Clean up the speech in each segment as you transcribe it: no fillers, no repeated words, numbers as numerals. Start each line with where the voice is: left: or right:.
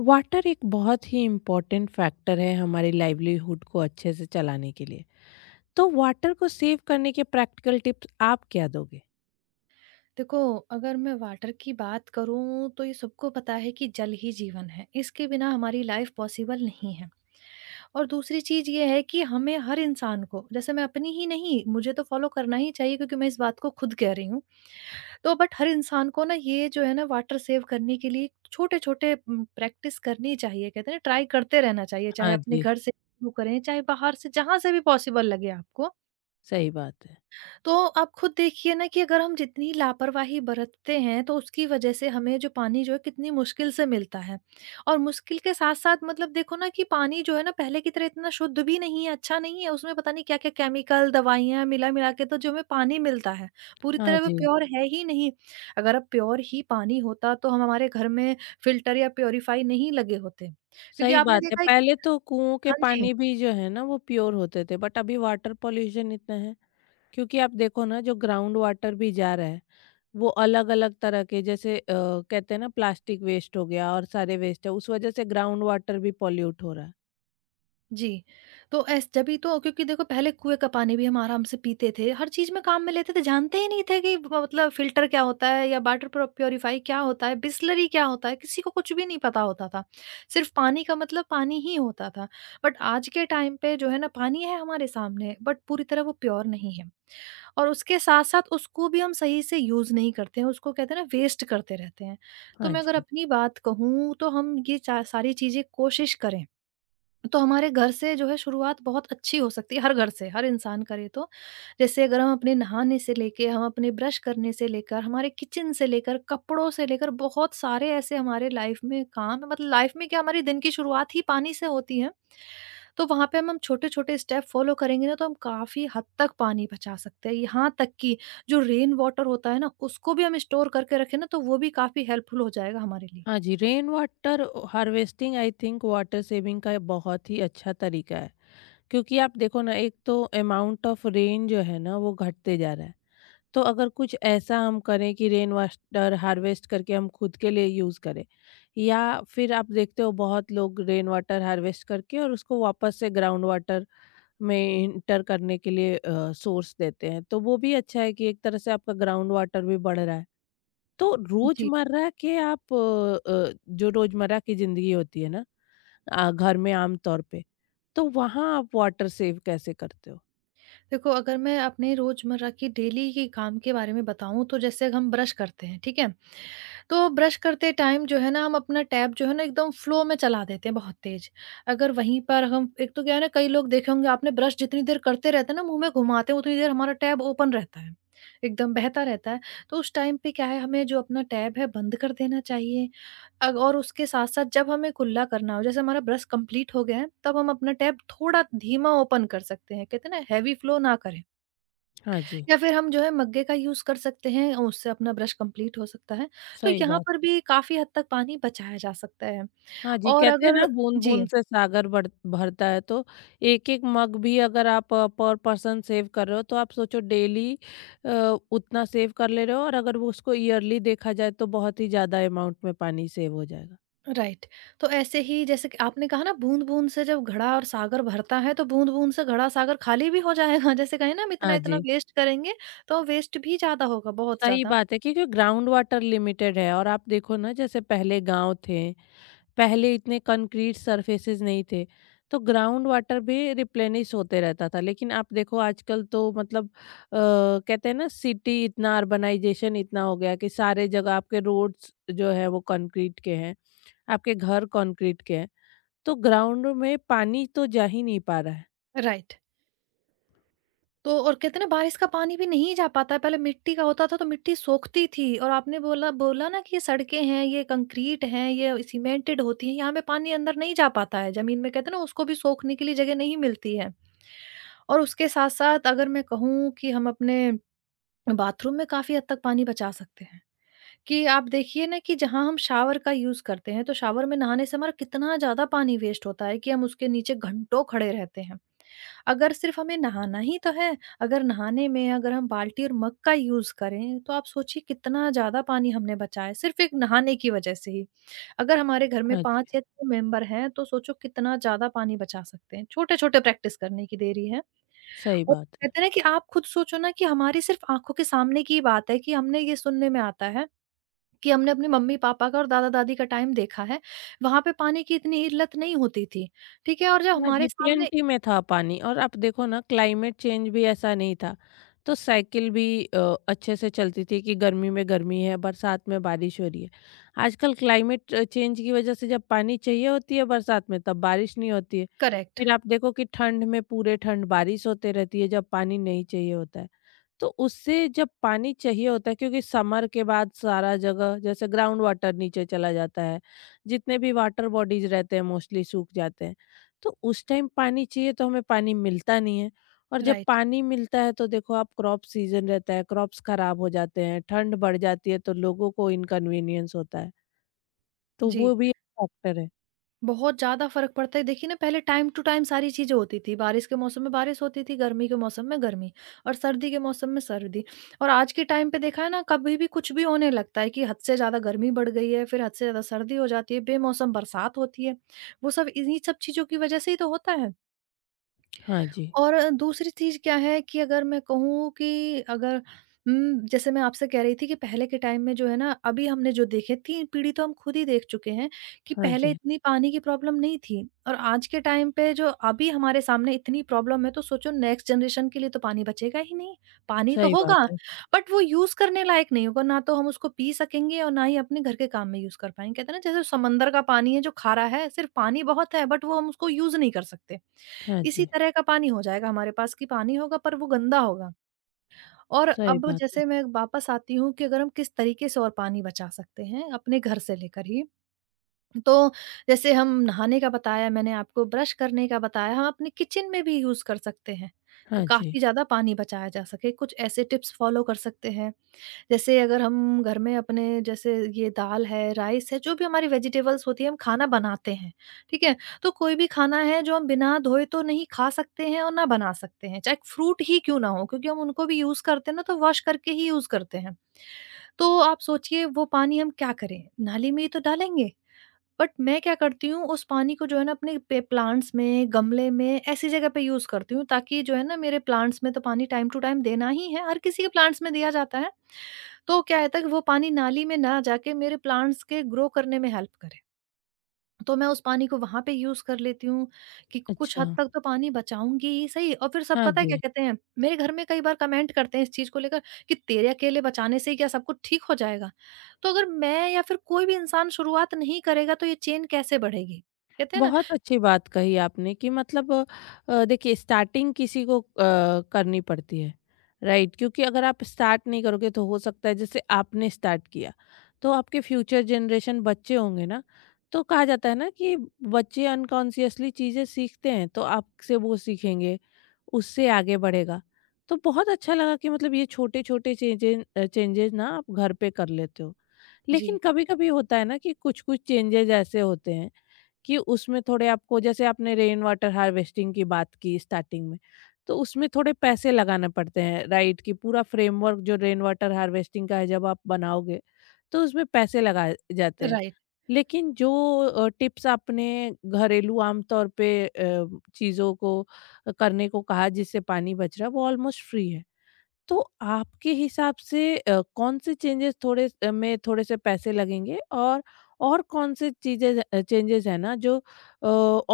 left: Water एक बहुत ही important factor है हमारी लाइवलीहुड को अच्छे से चलाने के लिए। तो वाटर को सेव करने के प्रैक्टिकल टिप्स आप क्या दोगे।
right: देखो, अगर मैं वाटर की बात करूँ तो ये सबको पता है कि जल ही जीवन है। इसके बिना हमारी लाइफ पॉसिबल नहीं है। और दूसरी चीज़ ये है कि हमें हर इंसान को जैसे मैं अपनी ही नहीं, मुझे तो फ़ॉलो करना ही चाहिए क्योंकि मैं इस बात को खुद कह रही हूँ। तो बट हर इंसान को ना, ये जो है ना, वाटर सेव करने के लिए छोटे-छोटे प्रैक्टिस करनी चाहिए। कहते हैं ना ट्राई करते रहना चाहिए, चाहे
left: हाँ
right: अपने
left: जी।
right: घर से शुरू करें, चाहे बाहर से, जहाँ से भी पॉसिबल लगे आपको।
left: सही बात है।
right: तो आप खुद देखिए ना कि अगर हम जितनी लापरवाही बरतते हैं, तो उसकी वजह से हमें जो पानी जो है, कितनी मुश्किल से मिलता है। और मुश्किल के साथ साथ, मतलब देखो ना कि पानी जो है ना, पहले की तरह इतना शुद्ध भी नहीं है, अच्छा नहीं है, उसमें पता नहीं क्या क्या केमिकल दवाइयाँ मिला मिला के, तो जो हमें पानी मिलता है, पूरी
left: हाँ
right: तरह वो
left: जी।
right: प्योर है ही नहीं। अगर अब प्योर ही पानी होता तो हम हमारे घर में फिल्टर या प्योरीफाई नहीं लगे होते, क्योंकि
left: सही
right: आपने
left: बात है।
right: देखा है कि
left: पहले तो कुओं के
right: हाँ जी।
left: पानी भी जो है ना वो प्योर होते थे बट अभी वाटर पॉल्यूशन इतना है। क्योंकि आप देखो ना जो ग्राउंड वाटर भी जा रहा है वो अलग अलग तरह के जैसे कहते हैं ना प्लास्टिक वेस्ट हो गया और सारे वेस्ट है उस वजह से ग्राउंड वाटर भी पॉल्यूट हो रहा है।
right: जी। तो ऐस तभी तो, क्योंकि देखो पहले कुएँ का पानी भी हम आराम से पीते थे, हर चीज़ में काम में लेते थे, जानते ही नहीं थे कि ब मतलब फ़िल्टर क्या होता है, या वाटर प्रो प्यूरीफाई क्या होता है, बिसलरी क्या होता है, किसी को कुछ भी नहीं पता होता था। सिर्फ़ पानी का मतलब पानी ही होता था। बट आज के टाइम पे जो है ना, पानी है हमारे सामने, बट पूरी तरह वो प्योर नहीं है। और उसके साथ-साथ उसको भी हम सही से यूज़ नहीं करते हैं, उसको कहते हैं ना, वेस्ट करते रहते हैं। तो
left: हाँ
right: मैं अगर
left: जी।
right: अपनी बात कहूँ तो हम ये चा सारी चीज़ें कोशिश करें तो हमारे घर से जो है, शुरुआत बहुत अच्छी हो सकती है, हर घर से, हर इंसान करे तो। जैसे अगर हम अपने नहाने से लेके, हम अपने ब्रश करने से लेकर, हमारे किचन से लेकर, कपड़ों से लेकर बहुत सारे ऐसे हमारे लाइफ में काम हैं, मतलब लाइफ में क्या, हमारी दिन की शुरुआत ही पानी से होती है। तो वहाँ पे हम छोटे-छोटे स्टेप फॉलो करेंगे ना, तो हम काफ़ी हद तक पानी बचा सकते हैं। यहाँ तक कि जो रेन वाटर होता है ना, उसको भी हम स्टोर करके रखें ना, तो वो भी काफ़ी हेल्पफुल हो जाएगा हमारे लिए।
left: हाँ जी, rain water harvesting I think water saving का बहुत ही अच्छा तरीका है। क्योंकि आप देखो ना एक तो अमाउंट ऑफ रेन जो है ना वो घटते जा रहा है। तो अगर कुछ ऐसा हम करें कि रेन वाटर हार्वेस्ट करके हम खुद के लिए यूज़ करें या फिर आप देखते हो बहुत लोग रेन वाटर हार्वेस्ट करके और उसको वापस से ग्राउंड वाटर में इंटर करने के लिए सोर्स देते हैं तो वो भी अच्छा है कि एक तरह से आपका ग्राउंड वाटर भी बढ़ रहा है। तो
right: जी।
left: रोजमर्रा के आप जो रोजमर्रा की जिंदगी होती है ना, घर में आम तौर पे, तो वहाँ आप वाटर सेव कैसे करते हो?
right: देखो, अगर मैं अपने रोज़मर्रा की डेली के काम के बारे में बताऊँ, तो जैसे हम ब्रश करते हैं, ठीक है? तो ब्रश करते टाइम जो है ना, हम अपना टैब जो है ना एकदम फ्लो में चला देते हैं, बहुत तेज़। अगर वहीं पर हम एक, तो क्या है ना, कई लोग देखे होंगे आपने, ब्रश जितनी देर करते रहते हैं ना, मुँह में घुमाते हैं, उतनी देर हमारा टैब ओपन रहता है, एकदम बहता रहता है। तो उस टाइम पे क्या है, हमें जो अपना टैब है बंद कर देना चाहिए। अग और उसके साथ-साथ जब हमें कुल्ला करना हो, जैसे हमारा ब्रश कंप्लीट हो गया है, तब हम अपना टैब थोड़ा धीमा ओपन कर सकते हैं। कहते हैं ना, हैवी फ्लो ना करें।
left: हाँ जी,
right: या फिर हम जो है मग्गे का यूज़ कर सकते हैं, उससे अपना ब्रश कंप्लीट हो सकता है। तो
left: सही
right: यहाँ
left: बात।
right: पर भी काफ़ी हद तक पानी बचाया जा सकता है।
left: हाँ जी,
right: और
left: कहते हैं
right: अगर,
left: ना
right: जी,
left: बूँद-बूँद से सागर बढ़ भरता है। तो एक-एक मग भी अगर आप पर पर्सन सेव कर रहे हो तो आप सोचो डेली अ, उतना सेव कर ले रहे हो और अगर वो उसको ईयरली देखा जाए तो बहुत ही ज़्यादा अमाउंट में पानी सेव हो जाएगा।
right: राइट। तो ऐसे ही जैसे कि आपने कहा ना, बूँद-बूँद से जब घड़ा और सागर भरता है, तो बूँद-बूँद से घड़ा सागर खाली भी हो जाएगा। जैसे कहें ना, हम
left: हाँ
right: इतना-इतना
left: जी।
right: वेस्ट करेंगे, तो वेस्ट भी ज़्यादा होगा, बहुत
left: सही
right: ज़्यादा।
left: बात है। क्योंकि ग्राउंड वाटर लिमिटेड है और आप देखो ना जैसे पहले गांव थे, पहले इतने कंक्रीट सरफेसेस नहीं थे तो ग्राउंड वाटर भी रिप्लेनिश होते रहता था। लेकिन आप देखो आजकल तो मतलब कहते हैं ना सिटी, इतना अर्बनाइजेशन इतना हो गया कि सारे जगह आपके रोड्स जो है वो कंक्रीट के हैं, आपके घर कंक्रीट के हैं, तो ग्राउंड में पानी तो जा ही नहीं पा रहा है।
right: राइट। तो और कहते हैं ना, बारिश का पानी भी नहीं जा पाता है। पहले मिट्टी का होता था तो मिट्टी सोखती थी, और आपने बोला बोला ना कि ये सड़कें हैं, ये कंक्रीट हैं, ये सीमेंटेड होती हैं, यहाँ पे पानी अंदर नहीं जा पाता है। ज़मीन में, कहते हैं ना, उसको भी सोखने के लिए जगह नहीं मिलती है। और उसके साथ-साथ अगर मैं कहूँ कि हम अपने बाथरूम में काफ़ी हद तक पानी बचा सकते हैं, कि आप देखिए ना कि जहाँ हम शावर का यूज़ करते हैं, तो शावर में नहाने से हमारा कितना ज़्यादा पानी वेस्ट होता है कि हम उसके नीचे घंटों खड़े रहते हैं। अगर सिर्फ़ हमें नहाना ही तो है, अगर नहाने में अगर हम बाल्टी और मग का यूज़ करें, तो आप सोचिए कितना ज़्यादा पानी हमने बचाया, सिर्फ़ एक नहाने की वज़ह से ही। अगर हमारे घर में
left: हाँ जी।
right: 5 या 6 मेंबर हैं, तो सोचो कितना ज़्यादा पानी बचा सकते हैं। छोटे-छोटे प्रैक्टिस करने की देरी है।
left: सही
right: और
left: बात।
right: कहते हैं ना कि आप खुद सोचो ना कि हमारी सिर्फ़ आँखों के सामने की बात है, कि हमने ये सुनने में आता है कि हमने अपने मम्मी-पापा का और दादा-दादी का टाइम देखा है, वहाँ पे पानी की इतनी किल्लत नहीं होती थी। ठीक है? और जब
left: हाँ जी,
right: हमारे सामने,
left: प्लेंटी में था पानी और आप देखो ना क्लाइमेट चेंज भी ऐसा नहीं था। तो साइकिल भी अच्छे से चलती थी कि गर्मी में गर्मी है, बरसात में बारिश हो रही है। आजकल क्लाइमेट चेंज की वजह से जब पानी चाहिए होती है बरसात में तब बारिश नहीं होती है।
right: करेक्ट,
left: फिर आप देखो कि ठंड में पूरे ठंड बारिश होते रहती है जब पानी नहीं चाहिए होता है। तो उससे जब पानी चाहिए होता है क्योंकि समर के बाद सारा जगह जैसे ग्राउंड वाटर नीचे चला जाता है। जितने भी वाटर बॉडीज रहते हैं मोस्टली सूख जाते हैं। तो उस टाइम पानी चाहिए तो हमें पानी मिलता नहीं है और जब
right: राइट।
left: पानी मिलता है तो देखो आप क्रॉप सीजन रहता है, क्रॉप्स खराब हो जाते हैं, ठंड बढ़ जाती है तो लोगों को इनकन्वीनियंस होता है। तो
right: जी,
left: वो भी एक फैक्टर है।
right: बहुत ज़्यादा फ़र्क पड़ता है। देखिए ना, पहले टाइम टू टाइम सारी चीज़ें होती थी, बारिश के मौसम में बारिश होती थी, गर्मी के मौसम में गर्मी और सर्दी के मौसम में सर्दी। और आज के टाइम पे देखा है ना, कभी भी कुछ भी होने लगता है, कि हद से ज़्यादा गर्मी बढ़ गई है, फिर हद से ज़्यादा सर्दी हो जाती है, बेमौसम बरसात होती है। वो सब इन्हीं सब चीज़ों की वज़ह से ही तो होता है।
left: हाँ जी।
right: और दूसरी चीज़ क्या है कि अगर मैं कहूँ कि अगर, जैसे मैं आपसे कह रही थी कि पहले के टाइम में जो है ना, अभी हमने जो देखे 3 पीढ़ी, तो हम खुद ही देख चुके हैं कि
left: हाँ
right: पहले
left: जी।
right: इतनी पानी की प्रॉब्लम नहीं थी, और आज के टाइम पे जो अभी हमारे सामने इतनी प्रॉब्लम है, तो सोचो नेक्स्ट जनरेशन के लिए तो पानी बचेगा ही नहीं। पानी तो
left: सही
right: होगा,
left: बात है।
right: बट वो यूज़ करने लायक नहीं होगा, ना तो हम उसको पी सकेंगे और ना ही अपने घर के काम में यूज़ कर पाएँगे। कहते हैं ना, जैसे समंदर का पानी है जो खारा है, सिर्फ पानी बहुत है, बट वो हम उसको यूज़ नहीं कर सकते।
left: हाँ
right: इसी
left: जी।
right: तरह का पानी हो जाएगा हमारे पास, कि पानी होगा पर वो गंदा होगा। और
left: सही
right: अब
left: बात है।
right: जैसे मैं वापस आती हूँ, कि अगर हम किस तरीके से और पानी बचा सकते हैं अपने घर से लेकर ही। तो जैसे हम नहाने का बताया मैंने आपको, ब्रश करने का बताया, हम अपने किचन में भी यूज़ कर सकते हैं। क
left: हाँ जी।
right: काफ़ी ज़्यादा पानी बचाया जा सके, कुछ ऐसे टिप्स फ़ॉलो कर सकते हैं। जैसे अगर हम घर में अपने जैसे ये दाल है, राइस है, जो भी हमारी वेजिटेबल्स होती है, हम खाना बनाते हैं, ठीक है? तो कोई भी खाना है जो हम बिना धोए तो नहीं खा सकते हैं और ना बना सकते हैं, चाहे फ्रूट ही क्यों ना हो, क्योंकि हम उनको भी यूज़ करते हैं ना, तो वॉश करके ही यूज़ करते हैं। तो आप सोचिए वो पानी हम क्या करें? नाली में ही तो डालेंगे। बट मैं क्या करती हूँ, उस पानी को जो है ना अपने पे प्लांट्स में, गमले में, ऐसी जगह पे यूज़ करती हूँ, ताकि जो है ना, मेरे प्लांट्स में तो पानी टाइम टू टाइम देना ही है, हर किसी के प्लांट्स में दिया जाता है। तो क्या है तक वो पानी नाली में ना जाके, मेरे प्लांट्स के ग्रो करने में हेल्प करे। तो मैं उस पानी को वहाँ पे यूज़ कर लेती हूँ, कि कुछ
left: अच्छा।
right: हद तक तो पानी बचाऊँगी ही सही, और फिर सब
left: हाँ
right: पता है क्या
left: जी।
right: कहते हैं, मेरे घर में कई बार कमेंट करते हैं इस चीज़ को लेकर, कि तेरे अकेले बचाने से ही क्या सब कुछ ठीक हो जाएगा? तो अगर मैं या फिर कोई भी इंसान शुरुआत नहीं करेगा तो ये चेन कैसे बढ़ेगी? कहते हैं ना।
left: बहुत अच्छी बात कही आपने कि मतलब देखिए स्टार्टिंग किसी को करनी पड़ती है, राइट? क्योंकि अगर आप स्टार्ट नहीं करोगे तो हो सकता है जैसे आपने स्टार्ट किया तो आपके फ्यूचर जनरेशन बच्चे होंगे ना, तो कहा जाता है ना कि बच्चे अनकॉन्शियसली चीज़ें सीखते हैं तो आपसे वो सीखेंगे, उससे आगे बढ़ेगा। तो बहुत अच्छा लगा कि मतलब ये छोटे छोटे चेंजेस, चेंजेस ना आप घर पे कर लेते हो। लेकिन
right: जी,
left: कभी कभी होता है ना कि कुछ कुछ चेंजेस ऐसे होते हैं कि उसमें थोड़े आपको, जैसे आपने रेन वाटर हार्वेस्टिंग की बात की स्टार्टिंग में, तो उसमें थोड़े पैसे लगाने पड़ते हैं, राइट? कि पूरा फ्रेमवर्क जो रेन वाटर हार्वेस्टिंग का है जब आप बनाओगे, तो उसमें पैसे लगाए जाते हैं।
right: राइट।
left: लेकिन जो टिप्स आपने घरेलू आम तौर पे चीज़ों को करने को कहा जिससे पानी बच रहा है वो ऑलमोस्ट फ्री है। तो आपके हिसाब से कौन से चेंजेस थोड़े में थोड़े से पैसे लगेंगे और कौन से चीज़ें, चेंजेस है ना जो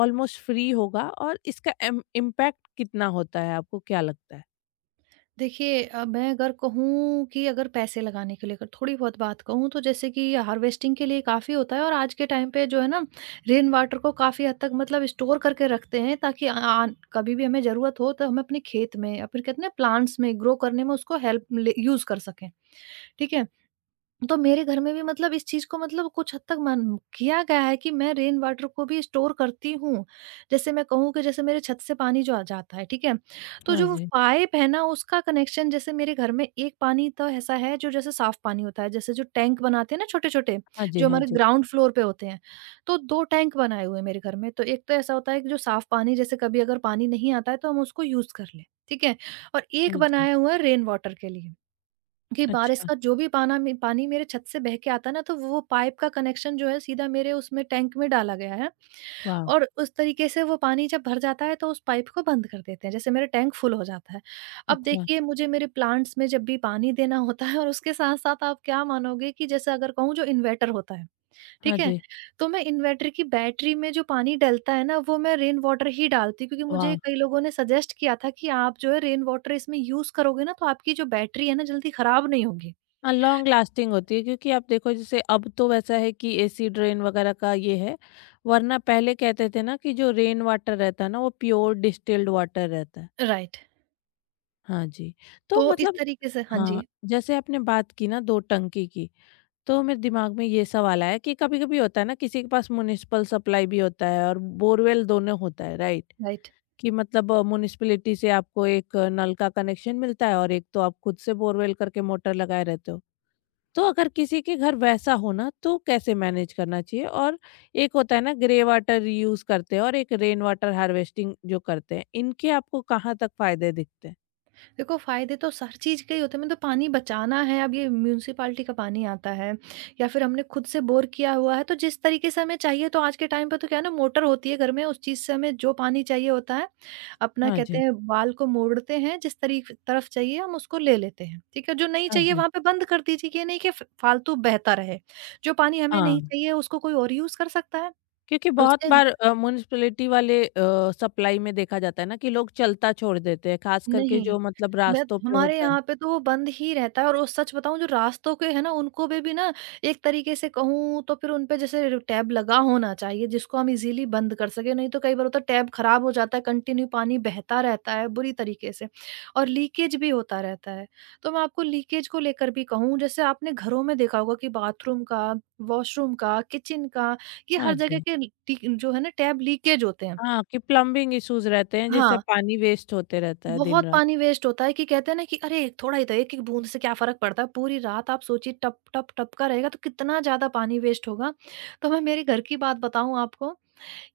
left: ऑलमोस्ट फ्री होगा, और इसका इम्पैक्ट कितना होता है आपको क्या लगता है?
right: देखिए मैं अगर कहूँ कि अगर पैसे लगाने के लिए अगर थोड़ी बहुत बात कहूँ, तो जैसे कि हार्वेस्टिंग के लिए काफ़ी होता है, और आज के टाइम पे जो है ना, रेन वाटर को काफ़ी हद तक, मतलब, स्टोर करके रखते हैं ताकि आ, आ- कभी भी हमें ज़रूरत हो तो हम अपने खेत में या फिर कहते हैं प्लांट्स में ग्रो करने में उसको हेल्प, यूज़ कर सकें, ठीक है। तो मेरे घर में भी, मतलब, इस चीज़ को, मतलब, कुछ हद तक मन किया गया है कि मैं रेन वाटर को भी स्टोर करती हूँ। जैसे मैं कहूँ कि जैसे मेरे छत से पानी जो आ जाता है, ठीक है? तो
left: हाँ
right: जो
left: जी।
right: पाइप है ना उसका कनेक्शन जैसे मेरे घर में एक पानी तो ऐसा है जो जैसे साफ पानी होता है, जैसे जो टैंक बनाते हैं ना छोटे-छोटे,
left: हाँ जी,
right: जो
left: हाँ
right: हमारे
left: जी,
right: ग्राउंड फ्लोर पे होते हैं। तो 2 टैंक बनाए हुए हैं मेरे घर में। तो एक तो ऐसा होता है कि जो साफ पानी जैसे कभी अगर पानी नहीं आता है तो हम उसको यूज़ कर लें, ठीक है? और
left: हाँ
right: एक
left: जी।
right: बनाया हुआ है रेन वाटर के लिए। कि बारिश
left: अच्छा,
right: का जो भी पाना मे पानी मेरे छत से बह के आता है ना, तो वो पाइप का कनेक्शन जो है सीधा मेरे उसमें टैंक में डाला गया है।
left: वाह!
right: और उस तरीके से वो पानी जब भर जाता है, तो उस पाइप को बंद कर देते हैं, जैसे मेरा टैंक फुल हो जाता है। अब
left: अच्छा,
right: देखिए मुझे मेरे प्लांट्स में जब भी पानी देना होता है और उसके साथ-साथ आप क्या मानोगे कि जैसे अगर कहूँ जो इन्वर्टर होता है,
left: हाँ
right: ठीक है?
left: जी,
right: तो मैं इन्वर्टर की बैटरी में जो पानी डलता है ना, वो मैं रेन वाटर ही डालती हूँ क्योंकि मुझे
left: वाह!
right: कई लोगों ने सजेस्ट किया था कि आप जो है रेन वाटर इसमें यूज़ करोगे ना, तो आपकी जो बैटरी है ना, जल्दी खराब नहीं होगी।
left: हाँ, लॉन्ग लास्टिंग होती है क्योंकि आप देखो जैसे अब तो वैसा है कि एसी ड्रेन वगैरह का ये है, वरना पहले कहते थे ना कि जो रेन वाटर रहता है ना वो प्योर डिस्टिल्ड वाटर रहता है।
right: राइट।
left: हाँ जी। तो
right: तो इस
left: मतलब
right: तरीके से हाँ
left: हाँ,
right: जी,
left: जैसे आपने बात की ना 2 टंकी की, तो मेरे दिमाग में ये सवाल आया कि कभी-कभी होता है ना किसी के पास म्युनिसिपल सप्लाई भी होता है और बोरवेल दोनों होता है, राइट?
right: राइट।
left: कि मतलब म्युनिसिपैलिटी से आपको एक नल का कनेक्शन मिलता है और एक तो आप खुद से बोरवेल करके मोटर लगाए रहते हो। तो अगर किसी के घर वैसा हो ना तो कैसे मैनेज करना चाहिए? और एक होता है ना ग्रे वाटर रीयूज़ करते हैं और एक रेन वाटर हार्वेस्टिंग जो करते हैं, इनके आपको कहाँ तक फ़ायदे दिखते हैं?
right: देखो फायदे तो हर चीज के ही होते हैं मतलब पानी बचाना है। अब ये म्यूनिसिपालिटी का पानी आता है या फिर हमने खुद से बोर किया हुआ है तो जिस तरीके से हमें चाहिए, तो आज के टाइम पे तो क्या है ना मोटर होती है घर में, उस चीज से हमें जो पानी चाहिए होता है अपना
left: हाँ
right: कहते
left: जी,
right: हैं बाल को मोड़ते हैं जिस तरीके तरफ चाहिए हम उसको ले लेते हैं। ठीक है, जो नहीं
left: हाँ
right: चाहिए
left: जी।
right: वहां पे बंद कर दीजिए, ये नहीं कि फालतू बहता रहे। जो पानी हमें नहीं
left: हाँ,
right: चाहिए उसको कोई और यूज कर सकता है।
left: क्योंकि बहुत
right: उसके
left: बार म्युनिसिपैलिटी वाले सप्लाई में देखा जाता है ना कि लोग चलता छोड़ देते हैं, खास करके
right: नहीं,
left: जो मतलब
right: मैं
left: रास्तों पे
right: हमारे
left: होता है।
right: यहाँ पे तो वो बंद ही रहता है, और वो सच बताऊँ जो रास्तों के हैं ना उनको पे भी ना एक तरीके से कहूँ तो फिर उन पे जैसे टैब लगा होना चाहिए जिसको हम इज़ीली बंद कर सकें, नहीं तो कई बार होता है टैब खराब हो जाता है, कंटिन्यू पानी बहता रहता है बुरी तरीके से, और लीकेज भी होता रहता है। तो मैं आपको लीकेज को लेकर भी कहूँ जैसे आपने घरों में देखा होगा कि बाथरूम का, वॉशरूम का, किचन का, ये
left: हाँ
right: हर जगह
left: जी।
right: के टी जो है ना टैब लीकेज होते हैं।
left: हाँ, कि प्लम्बिंग इश्यूज़ रहते हैं जिससे
right: हाँ।
left: पानी वेस्ट होते रहता है
right: बहुत
left: दिन-रात।
right: पानी वेस्ट होता है कि कहते हैं ना कि अरे थोड़ा ही तो, एक एक बूंद से क्या फर्क पड़ता है? पूरी रात आप सोचिए टप टप टप का रहेगा तो कितना ज्यादा पानी वेस्ट होगा। तो मैं मेरे घर की बात बताऊं आपको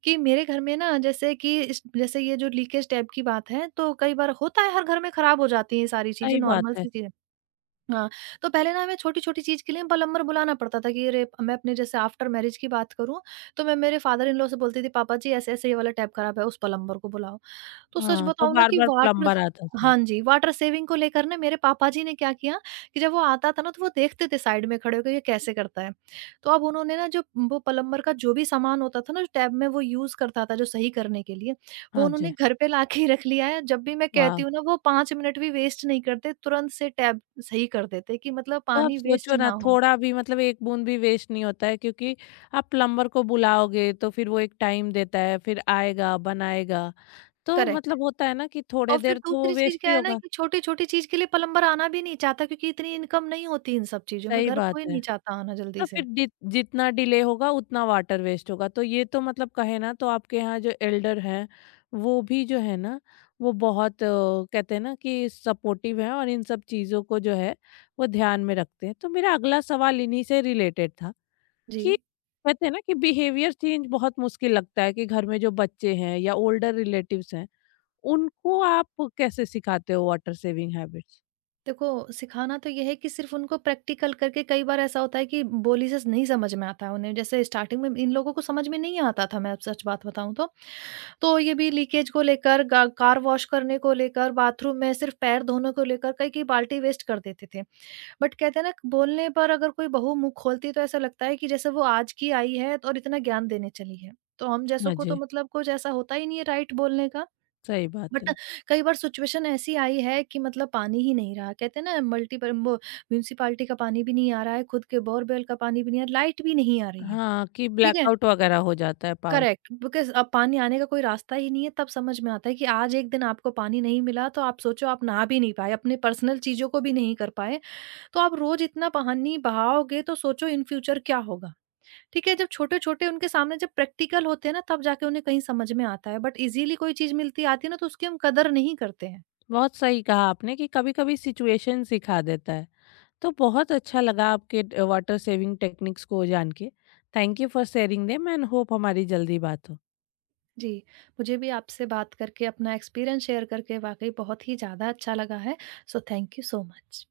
right: कि मेरे घर में ना जैसे कि जैसे ये जो लीकेज टैप की बात है तो कई बार होता है हर घर में खराब हो जाती है सारी चीजें,
left: सही बात
right: नॉर्मल
left: है।
right: सी चीजें। हाँ, तो पहले ना हमें छोटी-छोटी चीज़ के लिए प्लम्बर बुलाना पड़ता था कि अरे! मैं अपने जैसे आफ्टर मैरिज की बात करूँ, तो मैं मेरे फादर इन लॉ से बोलती थी, "पापा जी ऐसे-ऐसे ये वाला टैप खराब है, उस प्लम्बर को बुलाओ।" तो सच
left: हाँ, तो
right: बताऊँ ना कि
left: बार-बार
right: वाटर,
left: प्लम्बर आता था।
right: हाँ जी, वाटर सेविंग को लेकर ना मेरे पापा जी ने क्या किया कि जब वो आता था ना तो वो देखते थे साइड में खड़े होके ये कैसे करता है। तो अब उन्होंने ना जो वो प्लम्बर का जो भी सामान होता था ना जो टैप में वो यूज़ करता था जो सही करने के लिए, वो
left: हाँ
right: उन्होंने
left: जी,
right: घर पे लाके ही रख लिया है। जब भी मैं कहती
left: वाह!
right: हूँ ना वो 5 मिनट भी वेस्ट नहीं करते, तुरंत से टैप सही कर देते कि मतलब
left: तो आप
right: पानी वेस्ट
left: सोचो ना
right: ना हो।
left: थोड़ा भी मतलब एक बूँद भी वेस्ट नहीं होता है क्योंकि आप प्लम्बर को बुलाओगे तो फिर वो एक टाइम देता है, फिर आएगा, बनाएगा। तो
right: करेक्ट।
left: मतलब होता है ना कि थोड़ी
right: और फिर
left: देर तो वो
right: दूसरी चीज़
left: वेस्ट ही
right: क्या है ना
left: होगा।
right: कि छोटी-छोटी चीज़ के लिए प्लम्बर आना भी नहीं चाहता क्योंकि इतनी इनकम नहीं होती इन सब चीज़ों में,
left: सही
right: घर
left: बात
right: कोई
left: है।
right: नहीं चाहता आना जल्दी
left: तो
right: से।
left: फिर डि जितना डिले होगा उतना वाटर वेस्ट होगा। तो ये तो मतलब कहे ना तो आपके यहाँ जो एल्डर हैं, वो भी जो है ना वो बहुत कहते हैं ना कि सपोर्टिव हैं और इन सब चीज़ों को जो है वो ध्यान में रखते हैं। तो मेरा अगला सवाल इन्हीं से रिलेटेड था
right: जी।
left: कि कहते हैं ना कि बिहेवियर चेंज बहुत मुश्किल लगता है कि घर में जो बच्चे हैं या ओल्डर रिलेटिव्स हैं, उनको आप कैसे सिखाते हो वाटर सेविंग हैबिट्स?
right: देखो, सिखाना तो ये है कि सिर्फ़ उनको प्रैक्टिकल करके, कई बार ऐसा होता है कि बोली से नहीं समझ में आता है उन्हें। जैसे स्टार्टिंग में इन लोगों को समझ में नहीं आता था, मैं सच बात बताऊँ तो। तो ये भी लीकेज को लेकर, गा कार वॉश करने को लेकर, बाथरूम में सिर्फ़ पैर धोने को लेकर कई-कई बाल्टी वेस्ट कर देते थे। बट कहते हैं ना बोलने पर अगर कोई बहू मुँह खोलती है तो ऐसा लगता है कि जैसे वो आज की आई है तो और इतना ज्ञान देने चली है। तो हम जैसों
left: हाँ
right: को तो
left: जी,
right: मतलब कुछ ऐसा होता ही नहीं है राइट बोलने का।
left: सही बात
right: बट
left: है।
right: कई बार सिचुएशन ऐसी आई है कि मतलब पानी ही नहीं रहा। कहते हैं ना मल्टीपल वो, म्युनिसिपैलिटी का पानी भी नहीं आ रहा है, खुद के बोरवेल का पानी भी नहीं आ रहा, लाइट भी नहीं आ रही है।
left: हाँ, कि
right: ठीक है?
left: ब्लैकआउट वगैरह हो जाता है। पाव
right: करेक्ट, बिकॉज़ अब पानी आने का कोई रास्ता ही नहीं है तब समझ में आता है कि आज एक दिन आपको पानी नहीं मिला तो आप सोचो आप नहा भी नहीं पाए, अपने पर्सनल चीज़ों को भी नहीं कर पाए। तो आप रोज इतना पानी बहाओगे तो सोचो इन फ्यूचर क्या होगा? ठीक है, जब छोटे-छोटे उनके सामने जब प्रैक्टिकल होते हैं ना तब जाके उन्हें कहीं समझ में आता है, बट ईज़िली कोई चीज़ मिलती आती है ना तो उसकी हम कदर नहीं करते हैं।
left: बहुत सही कहा आपने कि कभी-कभी सिचुएशन सिखा देता है। तो बहुत अच्छा लगा आपके ट वाटर सेविंग टेक्निक्स को जान के। Thank you for sharing them and hope हमारी जल्दी बात हो।
right: जी, मुझे भी आपसे बात करके अपना एक्सपीरियंस शेयर करके वाक़ई बहुत ही ज़्यादा अच्छा लगा है। So thank you so much.